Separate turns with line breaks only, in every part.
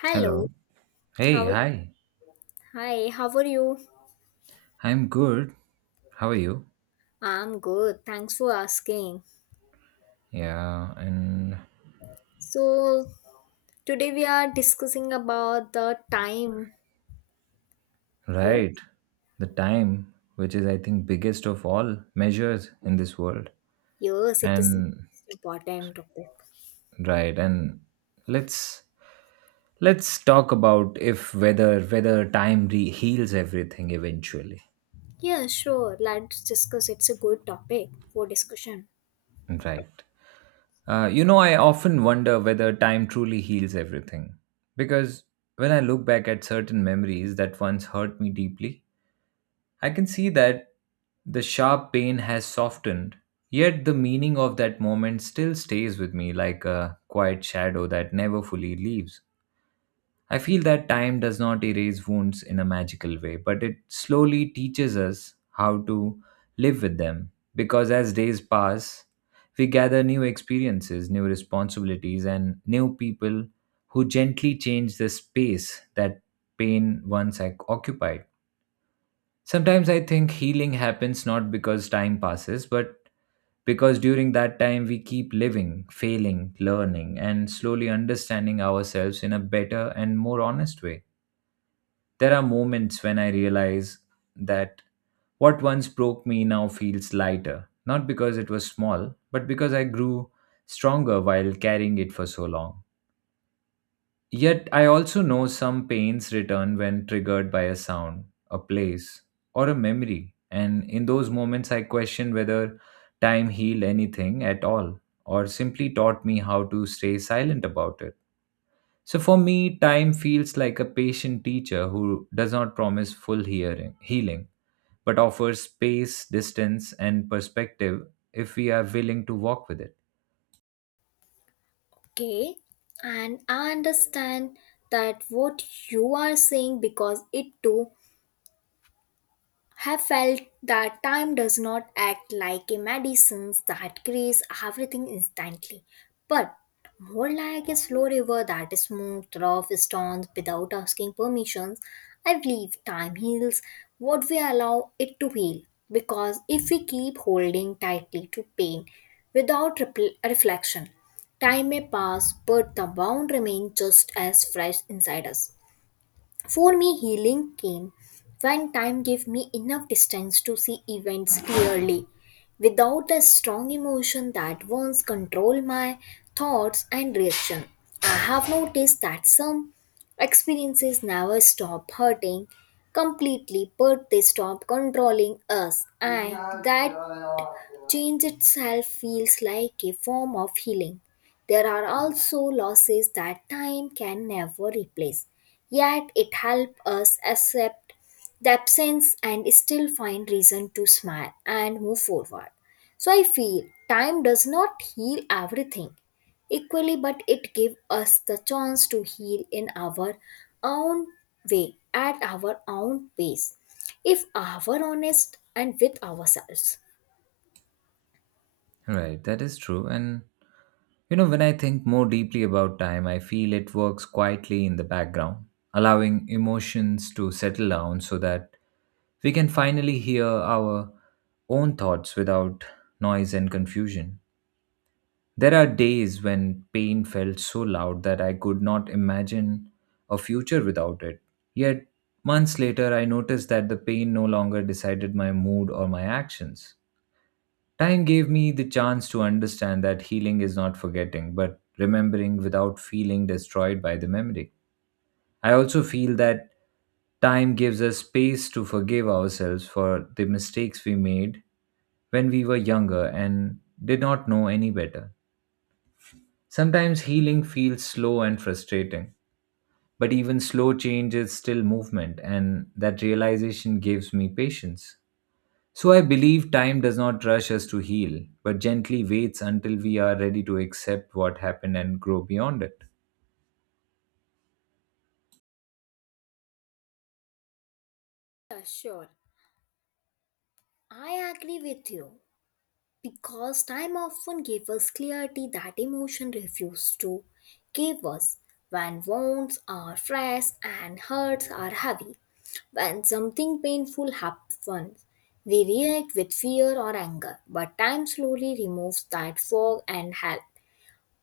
Hello.
Hello. Hey,
How
hi.
Hi, how are you?
I'm good. How are you?
I'm good. Thanks for asking.
Yeah, and
So today we are discussing about the time.
right.
Yes,
The time, which is I think biggest of all measures in this world.
yes, it is
And
important topic.
right, and let's let's talk about if whether heals everything eventually.
Yeah, sure. Let's discuss. It's a good topic for discussion.
Right. I often wonder whether time truly heals everything because when I look back at certain memories that once hurt me deeply, I can see that the sharp pain has softened, yet the meaning of that moment still stays with me like a quiet shadow that never fully leaves. I feel that time does not erase wounds in a magical way, but it slowly teaches us how to live with them. Because as days pass, we gather new experiences, new responsibilities, and new people who gently change the space that pain once occupied. Sometimes I think healing happens not because time passes, but because during that time we keep living, failing, learning, and slowly understanding ourselves in a better and more honest way. There are moments when I realize that what once broke me now feels lighter, not because it was small, but because I grew stronger while carrying it for so long. Yet I also know some pains return when triggered by a sound, a place, or a memory, and in those moments I question whether time healed anything at all, or simply taught me how to stay silent about it. So for me, time feels like a patient teacher who does not promise full hearing, healing, but offers space, distance, and perspective if we are willing to walk with it.
Okay. And I understand that what you are saying because it too have felt that time does not act like a medicine that creates everything instantly, but more like a slow river that is smoothed rough stones without asking permissions. I believe time heals what we allow it to heal, because if we keep holding tightly to pain without reflection, time may pass, but the wound remains just as fresh inside us. For me, healing came when time gave me enough distance to see events clearly, without the strong emotion that once controlled my thoughts and reaction. I have noticed that some experiences never stop hurting completely, but they stop controlling us, and that change itself feels like a form of healing. There are also losses that time can never replace. Yet it helps us accept the absence and still find reason to smile and move forward. So I feel time does not heal everything equally, but it gives us the chance to heal in our own way, at our own pace, if our honest and with ourselves.
Right, that is true. And you know, when I think more deeply about time, I feel it works quietly in the background, allowing emotions to settle down so that we can finally hear our own thoughts without noise and confusion. There are days when pain felt so loud that I could not imagine a future without it. Yet, months later, I noticed that the pain no longer decided my mood or my actions. Time gave me the chance to understand that healing is not forgetting, but remembering without feeling destroyed by the memory. I also feel that time gives us space to forgive ourselves for the mistakes we made when we were younger and did not know any better. Sometimes healing feels slow and frustrating, but even slow change is still movement, and that realization gives me patience. So I believe time does not rush us to heal, but gently waits until we are ready to accept what happened and grow beyond it.
Yeah, sure. I agree with you because time often gave us clarity that emotion refused to give us. When wounds are fresh and hurts are heavy, when something painful happens, we react with fear or anger, but time slowly removes that fog and help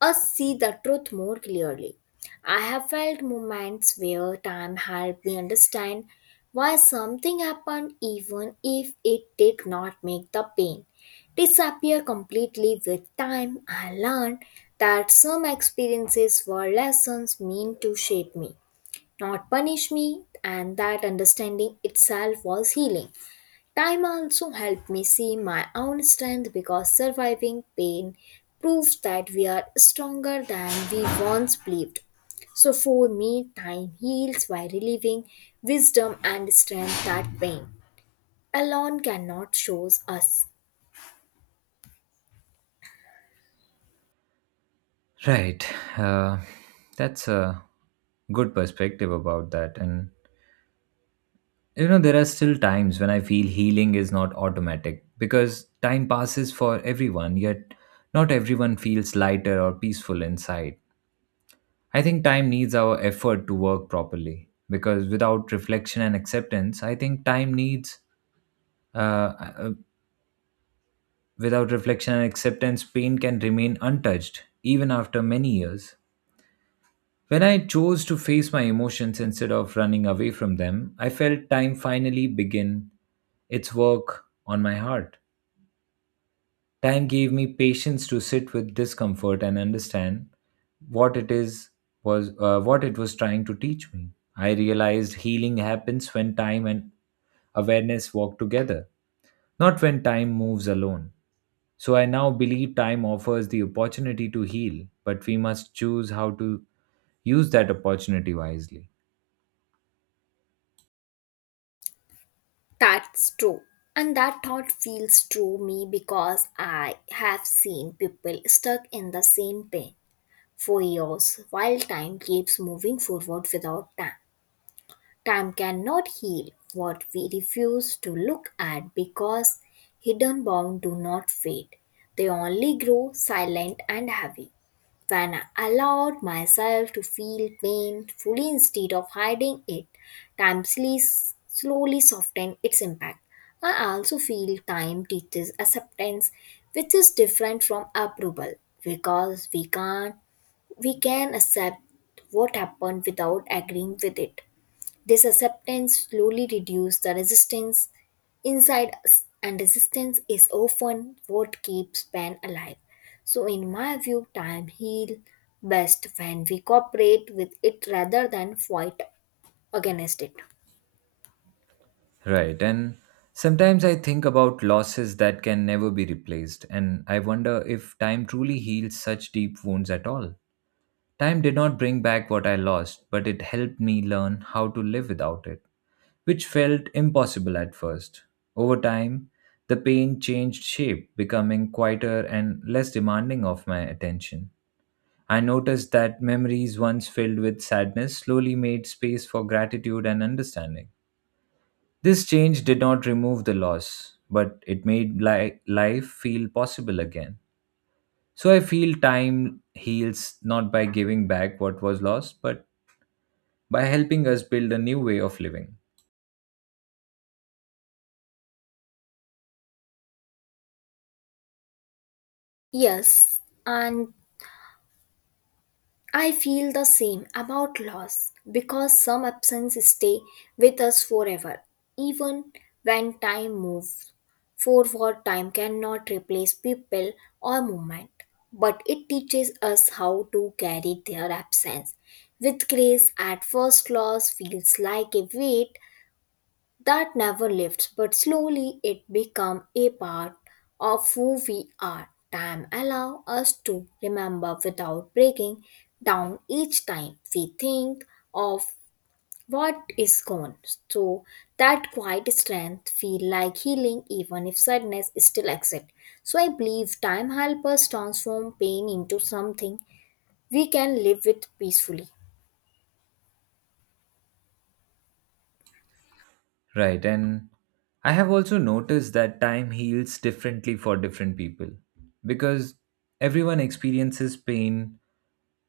us see the truth more clearly. I have felt moments where time helped me understand why something happened, even if it did not make the pain disappear completely with time. I learned that some experiences were lessons meant to shape me, not punish me, and that understanding itself was healing. Time also helped me see my own strength because surviving pain proves that we are stronger than we once believed. So, for me, time heals by relieving wisdom and strength that pain alone cannot show us.
Right. Uh, that's a good perspective about that. And, you know, there are still times when I feel healing is not automatic because time passes for everyone, yet not everyone feels lighter or peaceful inside. I think time needs our effort to work properly because without reflection and acceptance, I think time needs. Uh, Without reflection and acceptance, pain can remain untouched even after many years. When I chose to face my emotions instead of running away from them, I felt time finally begin its work on my heart. Time gave me patience to sit with discomfort and understand what it is what it was trying to teach me. I realized healing happens when time and awareness walk together, not when time moves alone. So I now believe time offers the opportunity to heal, but we must choose how to use that opportunity wisely.
That's true. And that thought feels true me because I have seen people stuck in the same pain for years while time keeps moving forward without time. Time cannot heal what we refuse to look at because hidden wounds do not fade. They only grow silent and heavy. When I allowed myself to feel pain fully instead of hiding it, time slowly softened its impact. I also feel time teaches acceptance, which is different from approval, because we can't we can accept what happened without agreeing with it. This acceptance slowly reduces the resistance inside us, and resistance is often what keeps pain alive. So, in my view, time heals best when we cooperate with it rather than fight against it.
Right. And sometimes I think about losses that can never be replaced, and I wonder if time truly heals such deep wounds at all. Time did not bring back what I lost, but it helped me learn how to live without it, which felt impossible at first. Over time, the pain changed shape, becoming quieter and less demanding of my attention. I noticed that memories once filled with sadness slowly made space for gratitude and understanding. This change did not remove the loss, but it made life feel possible again. So I feel time heals not by giving back what was lost, but by helping us build a new way of living.
Yes, and I feel the same about loss because some absences stay with us forever, even when time moves. Forward time cannot replace people or movement, but it teaches us how to carry their absence. With grace, at first loss feels like a weight that never lifts, but slowly it becomes a part of who we are. Time allows us to remember without breaking down each time we think of what is gone. So that quiet strength feel like healing even if sadness still exists. So I believe time helps us transform pain into something we can live with peacefully.
Right, and I have also noticed that time heals differently for different people because everyone experiences pain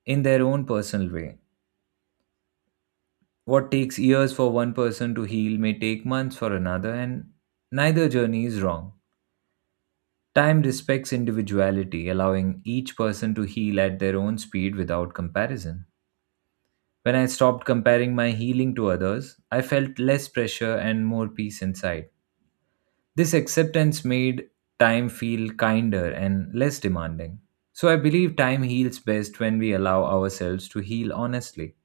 in their own personal way. What takes years for one person to heal may take months for another, and neither journey is wrong. Time respects individuality, allowing each person to heal at their own speed without comparison. When I stopped comparing my healing to others, I felt less pressure and more peace inside. This acceptance made time feel kinder and less demanding. So I believe time heals best when we allow ourselves to heal honestly,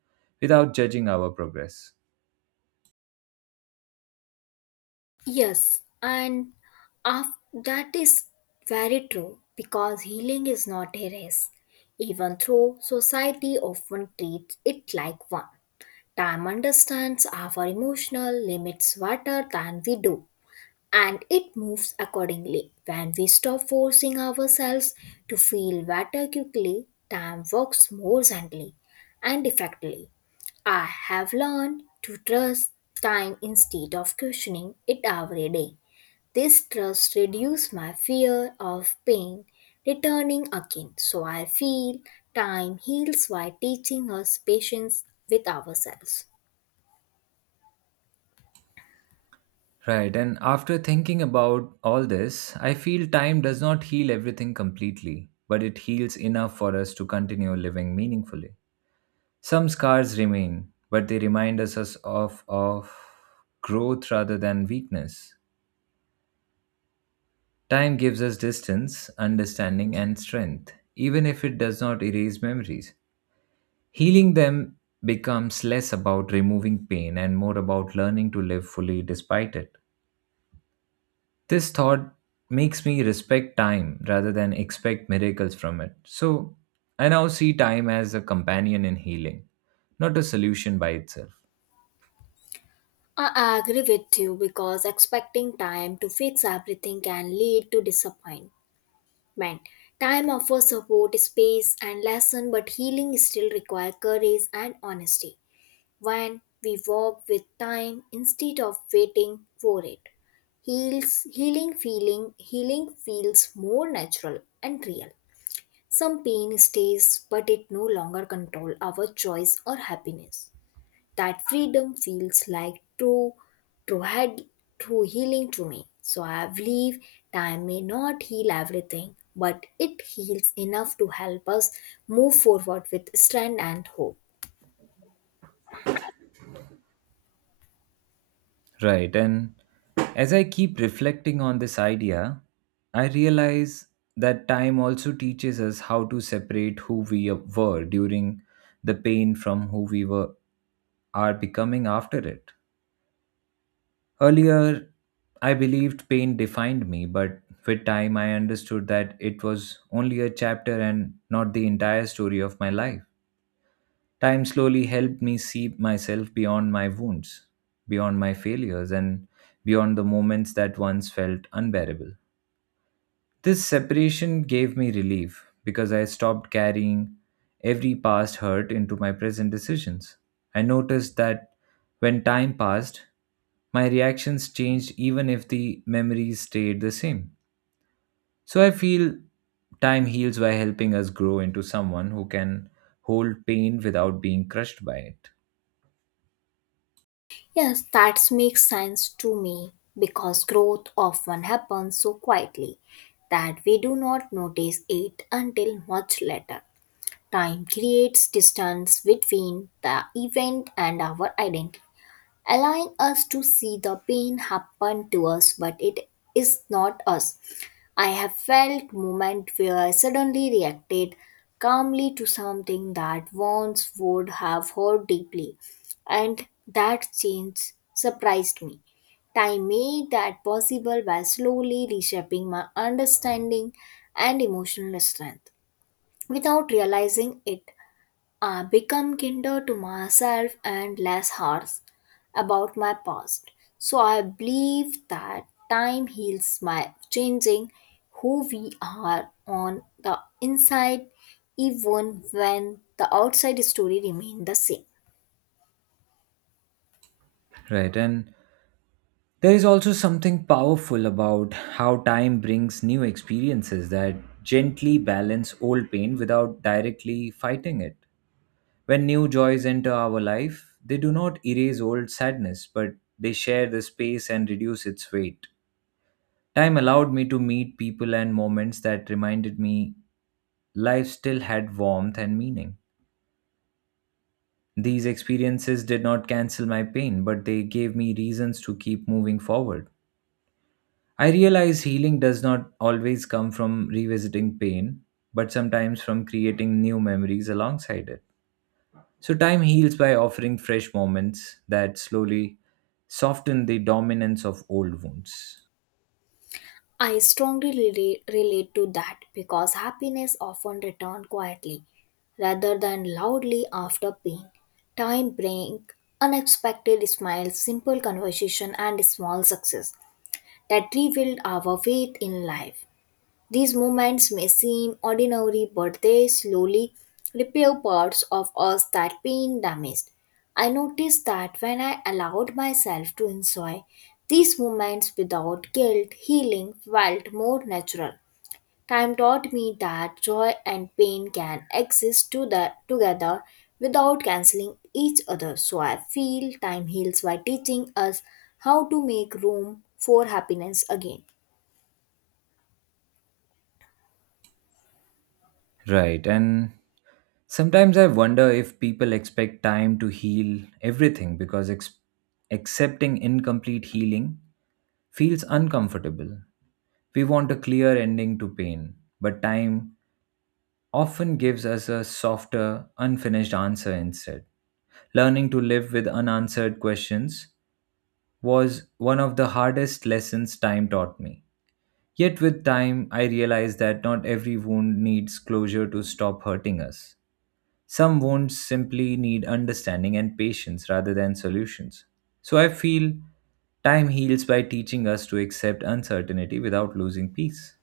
without judging our progress.
Yes, and that is very true because healing is not a race, even though society often treats it like one. Time understands our emotional limits better than we do and it moves accordingly. When we stop forcing ourselves to feel better quickly, time works more gently and effectively. I have learned to trust time instead of questioning it every day. This trust reduces my fear of pain returning again. So I feel time heals by teaching us patience with ourselves.
Right, and after thinking about all this, I feel time does not heal everything completely, but it heals enough for us to continue living meaningfully. Some scars remain, but they remind us of growth rather than weakness. Time gives us distance, understanding, and strength, even if it does not erase memories. Healing them becomes less about removing pain and more about learning to live fully despite it. This thought makes me respect time rather than expect miracles from it. So I now see time as a companion in healing, not a solution by itself.
I agree with you because expecting time to fix everything can lead to disappointment. Time offers support, space, and lesson, but healing still requires courage and honesty. When we walk with time instead of waiting for it, heals healing feeling healing feels more natural and real. Some pain stays, but it no longer control our choice or happiness. That freedom feels like true, head, true healing to me. So I believe time may not heal everything, but it heals enough to help us move forward with strength and hope.
Right, and as I keep reflecting on this idea, I realize that time also teaches us how to separate who we were during the pain from who we were are becoming after it. Earlier, I believed pain defined me, but with time, I understood that it was only a chapter and not the entire story of my life. Time slowly helped me see myself beyond my wounds, beyond my failures, and beyond the moments that once felt unbearable. This separation gave me relief because I stopped carrying every past hurt into my present decisions. I noticed that when time passed, my reactions changed even if the memories stayed the same. So I feel time heals by helping us grow into someone who can hold pain without being crushed by it.
Yes, that makes sense to me because growth often happens so quietly that we do not notice it until much later. Time creates distance between the event and our identity, allowing us to see the pain happen to us, but it is not us. I have felt moment where I suddenly reacted calmly to something that once would have hurt deeply, and that change surprised me. Time made that possible by slowly reshaping my understanding and emotional strength. Without realizing it, I become kinder to myself and less harsh about my past. So I believe that time heals my changing who we are on the inside even when the outside story remains the same.
Right, and there is also something powerful about how time brings new experiences that gently balance old pain without directly fighting it. When new joys enter our life, they do not erase old sadness, but they share the space and reduce its weight. Time allowed me to meet people and moments that reminded me life still had warmth and meaning. These experiences did not cancel my pain, but they gave me reasons to keep moving forward. I realize healing does not always come from revisiting pain, but sometimes from creating new memories alongside it. So, time heals by offering fresh moments that slowly soften the dominance of old wounds.
I strongly relate to that because happiness often returns quietly rather than loudly after pain. Time brings unexpected smiles, simple conversation, and small success that revealed our faith in life. These moments may seem ordinary, but they slowly repair parts of us that been damaged. I noticed that when I allowed myself to enjoy these moments without guilt, healing felt more natural. Time taught me that joy and pain can exist together without canceling each other. So I feel time heals by teaching us how to make room for happiness again.
Right, and sometimes I wonder if people expect time to heal everything because accepting incomplete healing feels uncomfortable. We want a clear ending to pain, but time often gives us a softer, unfinished answer instead. Learning to live with unanswered questions was one of the hardest lessons time taught me. Yet, with time, I realized that not every wound needs closure to stop hurting us. Some wounds simply need understanding and patience rather than solutions. So, I feel time heals by teaching us to accept uncertainty without losing peace.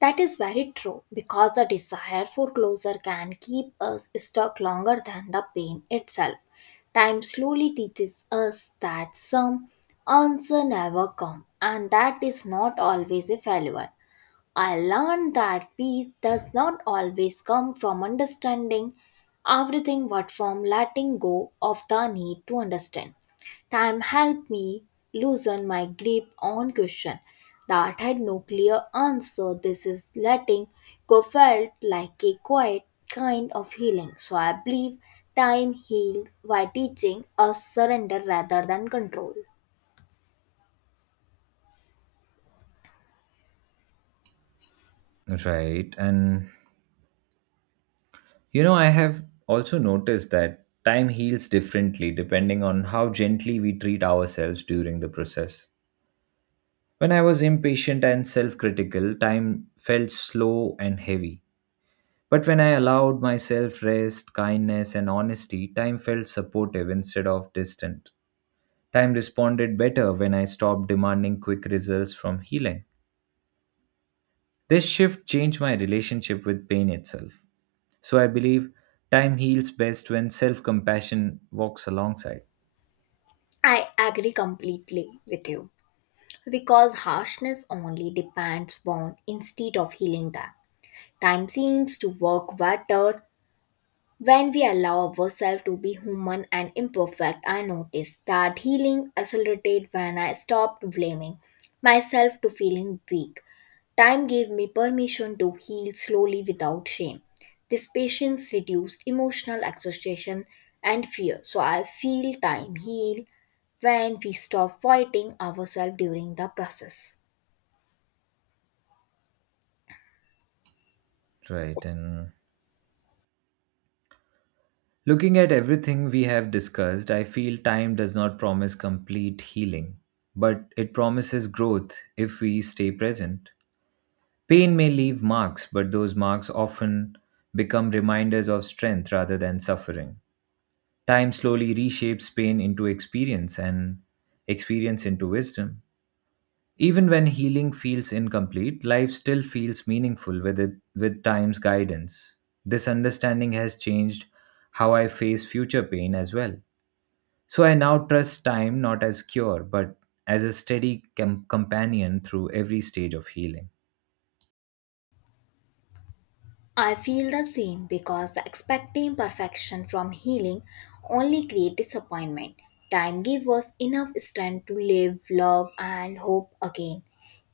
That is very true because the desire for closure can keep us stuck longer than the pain itself. Time slowly teaches us that some answer never come and that is not always a failure. I learned that peace does not always come from understanding everything but from letting go of the need to understand. Time helped me loosen my grip on question that had no clear answer. This is letting go felt like a quiet kind of healing. So I believe time heals by teaching us surrender rather than control.
Right, and you know, I have also noticed that time heals differently depending on how gently we treat ourselves during the process. When I was impatient and self critical, time felt slow and heavy. But when I allowed myself rest, kindness, and honesty, time felt supportive instead of distant. Time responded better when I stopped demanding quick results from healing. This shift changed my relationship with pain itself. So I believe time heals best when self compassion walks alongside.
I agree completely with you, because harshness only depends on instead of healing them. Time seems to work better when we allow ourselves to be human and imperfect. I noticed that healing accelerated when I stopped blaming myself to feeling weak. Time gave me permission to heal slowly without shame. This patience reduced emotional exhaustion and fear. So I feel time heal when we stop fighting ourselves during the process.
Right. And looking at everything we have discussed, I feel time does not promise complete healing, but it promises growth if we stay present. Pain may leave marks, but those marks often become reminders of strength rather than suffering. Time slowly reshapes pain into experience and experience into wisdom. Even when healing feels incomplete, life still feels meaningful with time's guidance. This understanding has changed how I face future pain as well. So I now trust time not as cure, but as a steady companion through every stage of healing.
I feel the same because the expecting perfection from healing only creates disappointment. Time gives us enough strength to live, love, and hope again,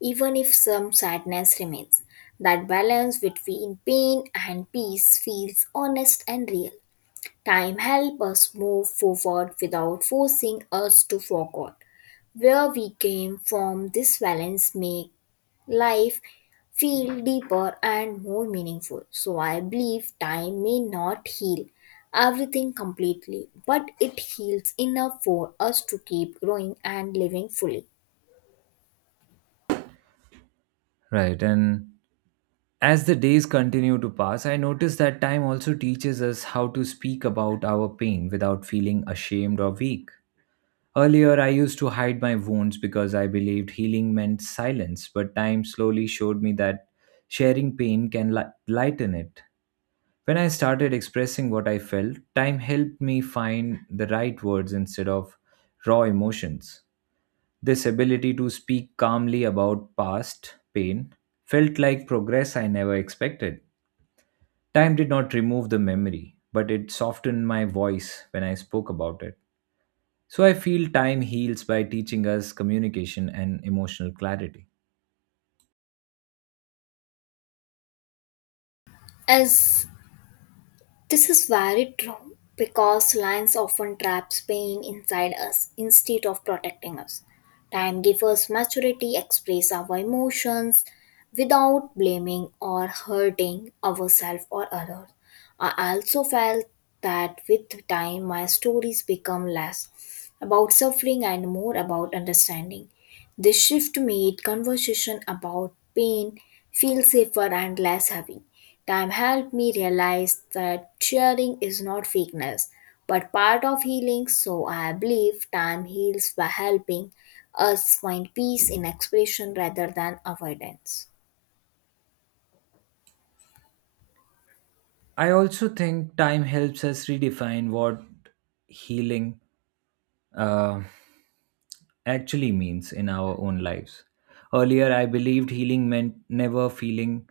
even if some sadness remains. That balance between pain and peace feels honest and real. Time helps us move forward without forcing us to forget where we came from. This balance makes life feel deeper and more meaningful. So I believe time may not heal everything completely, but it heals enough for us to keep growing and living fully.
Right. And as the days continue to pass, I notice that time also teaches us how to speak about our pain without feeling ashamed or weak. Earlier, I used to hide my wounds because I believed healing meant silence, but time slowly showed me that sharing pain can lighten it. When I started expressing what I felt, time helped me find the right words instead of raw emotions. This ability to speak calmly about past pain felt like progress I never expected. Time did not remove the memory, but it softened my voice when I spoke about it. So I feel time heals by teaching us communication and emotional clarity.
As This is very true because lines often traps pain inside us instead of protecting us. Time gives us maturity, express our emotions without blaming or hurting ourselves or others. I also felt that with time my stories become less about suffering and more about understanding. This shift made conversation about pain feel safer and less heavy. Time helped me realize that sharing is not weakness, but part of healing, so I believe time heals by helping us find peace in expression rather than avoidance.
I also think time helps us redefine what healing uh, actually means in our own lives. Earlier, I believed healing meant never feeling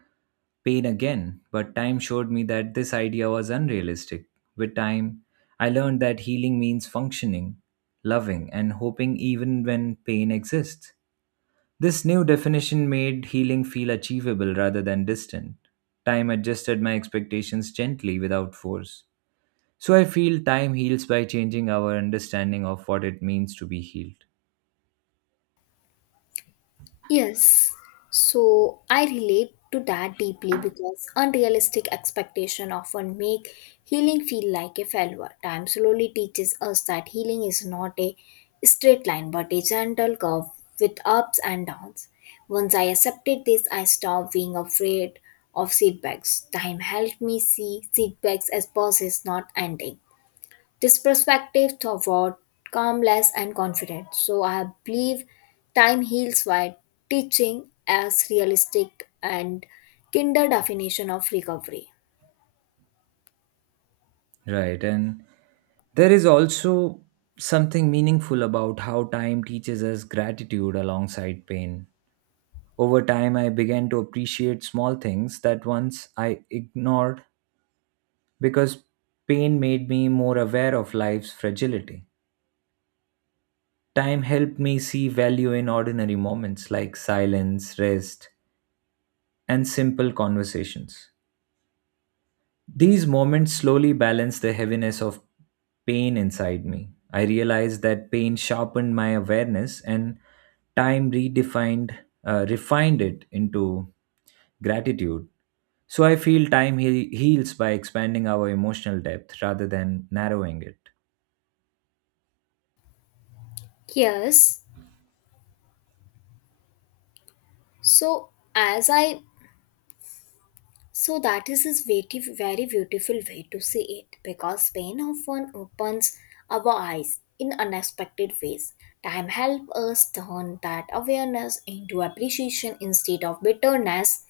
pain again, but time showed me that this idea was unrealistic. With time, I learned that healing means functioning, loving, and hoping even when pain exists. This new definition made healing feel achievable rather than distant. Time adjusted my expectations gently without force. So I feel time heals by changing our understanding of what it means to be healed.
Yes, so I relate to that deeply because unrealistic expectation often make healing feel like a failure. Time slowly teaches us that healing is not a straight line but a gentle curve with ups and downs. Once I accepted this, I stopped being afraid of setbacks. Time helped me see setbacks as pauses, not ending. This perspective toward calmness and confidence. So I believe time heals while teaching as realistic and kinder definition of recovery.
Right, and there is also something meaningful about how time teaches us gratitude alongside pain. Over time, I began to appreciate small things that once I ignored because pain made me more aware of life's fragility. Time helped me see value in ordinary moments like silence, rest, and simple conversations. These moments slowly balanced the heaviness of pain inside me. I realized that pain sharpened my awareness and time refined it into gratitude. So I feel time heals by expanding our emotional depth rather than narrowing it.
Yes. So as I so that is his very, very beautiful way to see it because pain often opens our eyes in unexpected ways. Time helps us turn that awareness into appreciation instead of bitterness.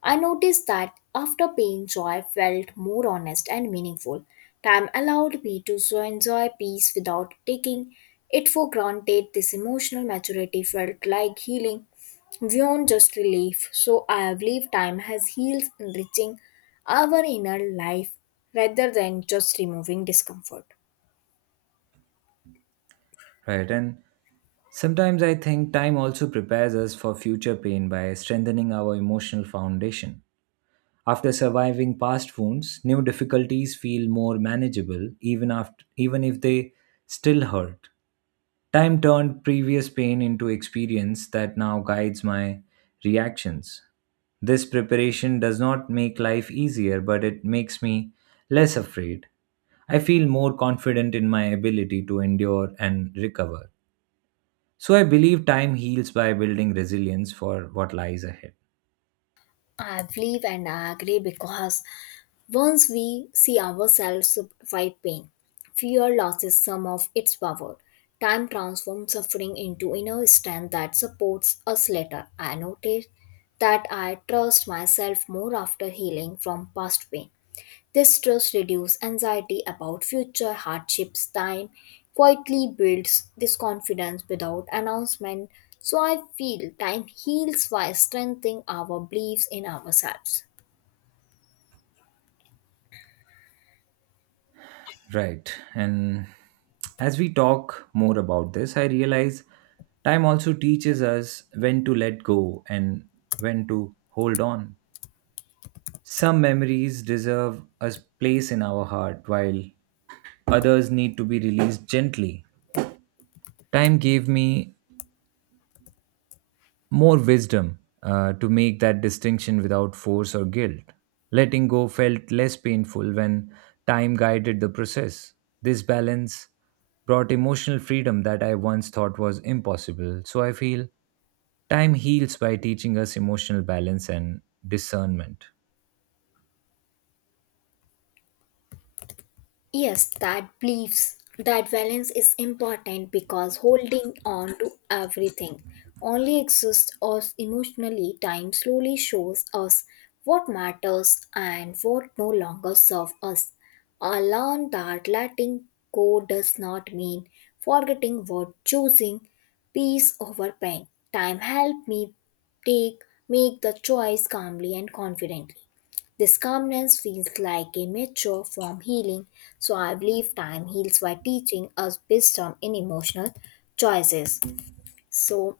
I noticed that after pain, joy felt more honest and meaningful. Time allowed me to so enjoy peace without taking it for granted. This emotional maturity felt like healing beyond just relief. So I believe time has healed, enriching our inner life rather than just removing discomfort.
Right. And sometimes I think time also prepares us for future pain by strengthening our emotional foundation. After surviving past wounds, new difficulties feel more manageable even if they still hurt. Time turned previous pain into experience that now guides my reactions. This preparation does not make life easier, but it makes me less afraid. I feel more confident in my ability to endure and recover. So I believe time heals by building resilience for what lies ahead.
I believe and I agree because once we see ourselves survive pain, fear loses some of its power. Time transforms suffering into inner strength that supports us later. I noticed that I trust myself more after healing from past pain. This trust reduces anxiety about future hardships. Time quietly builds this confidence without announcement. So I feel time heals by strengthening our beliefs in ourselves.
Right. And as we talk more about this, I realize time also teaches us when to let go and when to hold on. Some memories deserve a place in our heart, while others need to be released gently. Time gave me more wisdom to make that distinction without force or guilt. Letting go felt less painful when time guided the process. This balance brought emotional freedom that I once thought was impossible. So I feel time heals by teaching us emotional balance and discernment.
Yes, that beliefs, that balance is important because holding on to everything only exists us emotionally. Time slowly shows us what matters and what no longer serves us. I learned that letting go does not mean forgetting what choosing peace over pain. Time helped me take make the choice calmly and confidently. This calmness feels like a mature form healing, so I believe time heals by teaching us wisdom in emotional choices. So,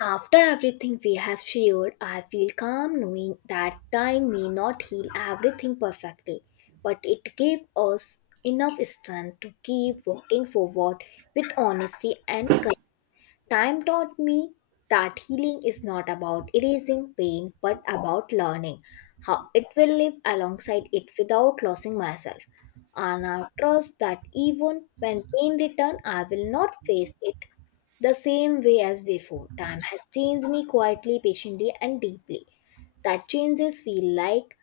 after everything we have shared, I feel calm knowing that time may not heal everything perfectly, but it gave us enough strength to keep walking forward with honesty and courage. Time taught me that healing is not about erasing pain but about learning how it will live alongside it without losing myself. And I trust that even when pain returns, I will not face it the same way as before. Time has changed me quietly, patiently, and deeply. That changes feel like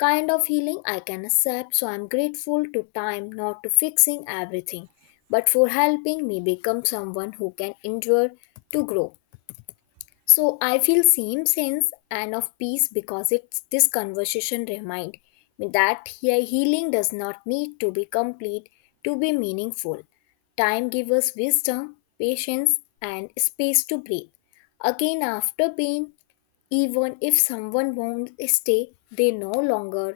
kind of healing I can accept, so I'm grateful to time not to fixing everything, but for helping me become someone who can endure to grow. So I feel same sense and of peace because it's this conversation remind me that healing does not need to be complete to be meaningful. Time gives us wisdom, patience, and space to breathe. Again, after pain, even if someone won't stay, they no longer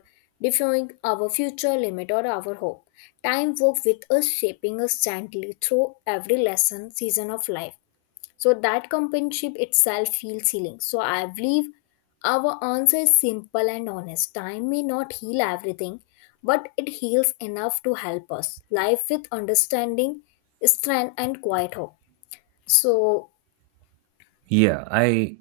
define our future limit or our hope. Time works with us, shaping us gently through every lesson season of life, so that companionship itself feels healing. So I believe our answer is simple and honest. Time may not heal everything, but it heals enough to help us life with understanding, strength, and quiet hope. So.
Yeah, I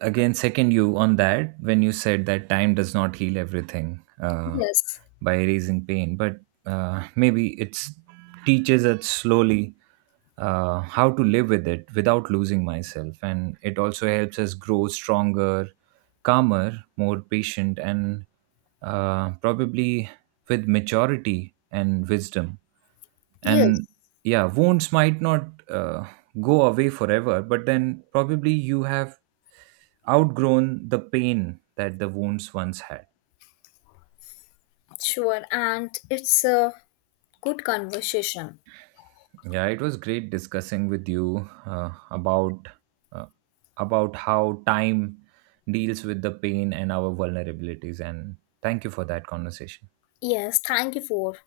again second you on that when you said that time does not heal everything
Yes.
by erasing pain, but maybe it teaches us slowly how to live with it without losing myself, and it also helps us grow stronger, calmer, more patient, and probably with maturity and wisdom.
Yes.
And yeah, wounds might not go away forever, but then probably you have outgrown the pain that the wounds once had.
Sure, and it's a good conversation.
Yeah, it was great discussing with you uh, about how time deals with the pain and our vulnerabilities, and thank you for that conversation.
Yes, thank you for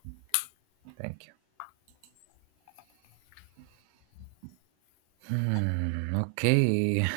Thank you. Hmm, okay.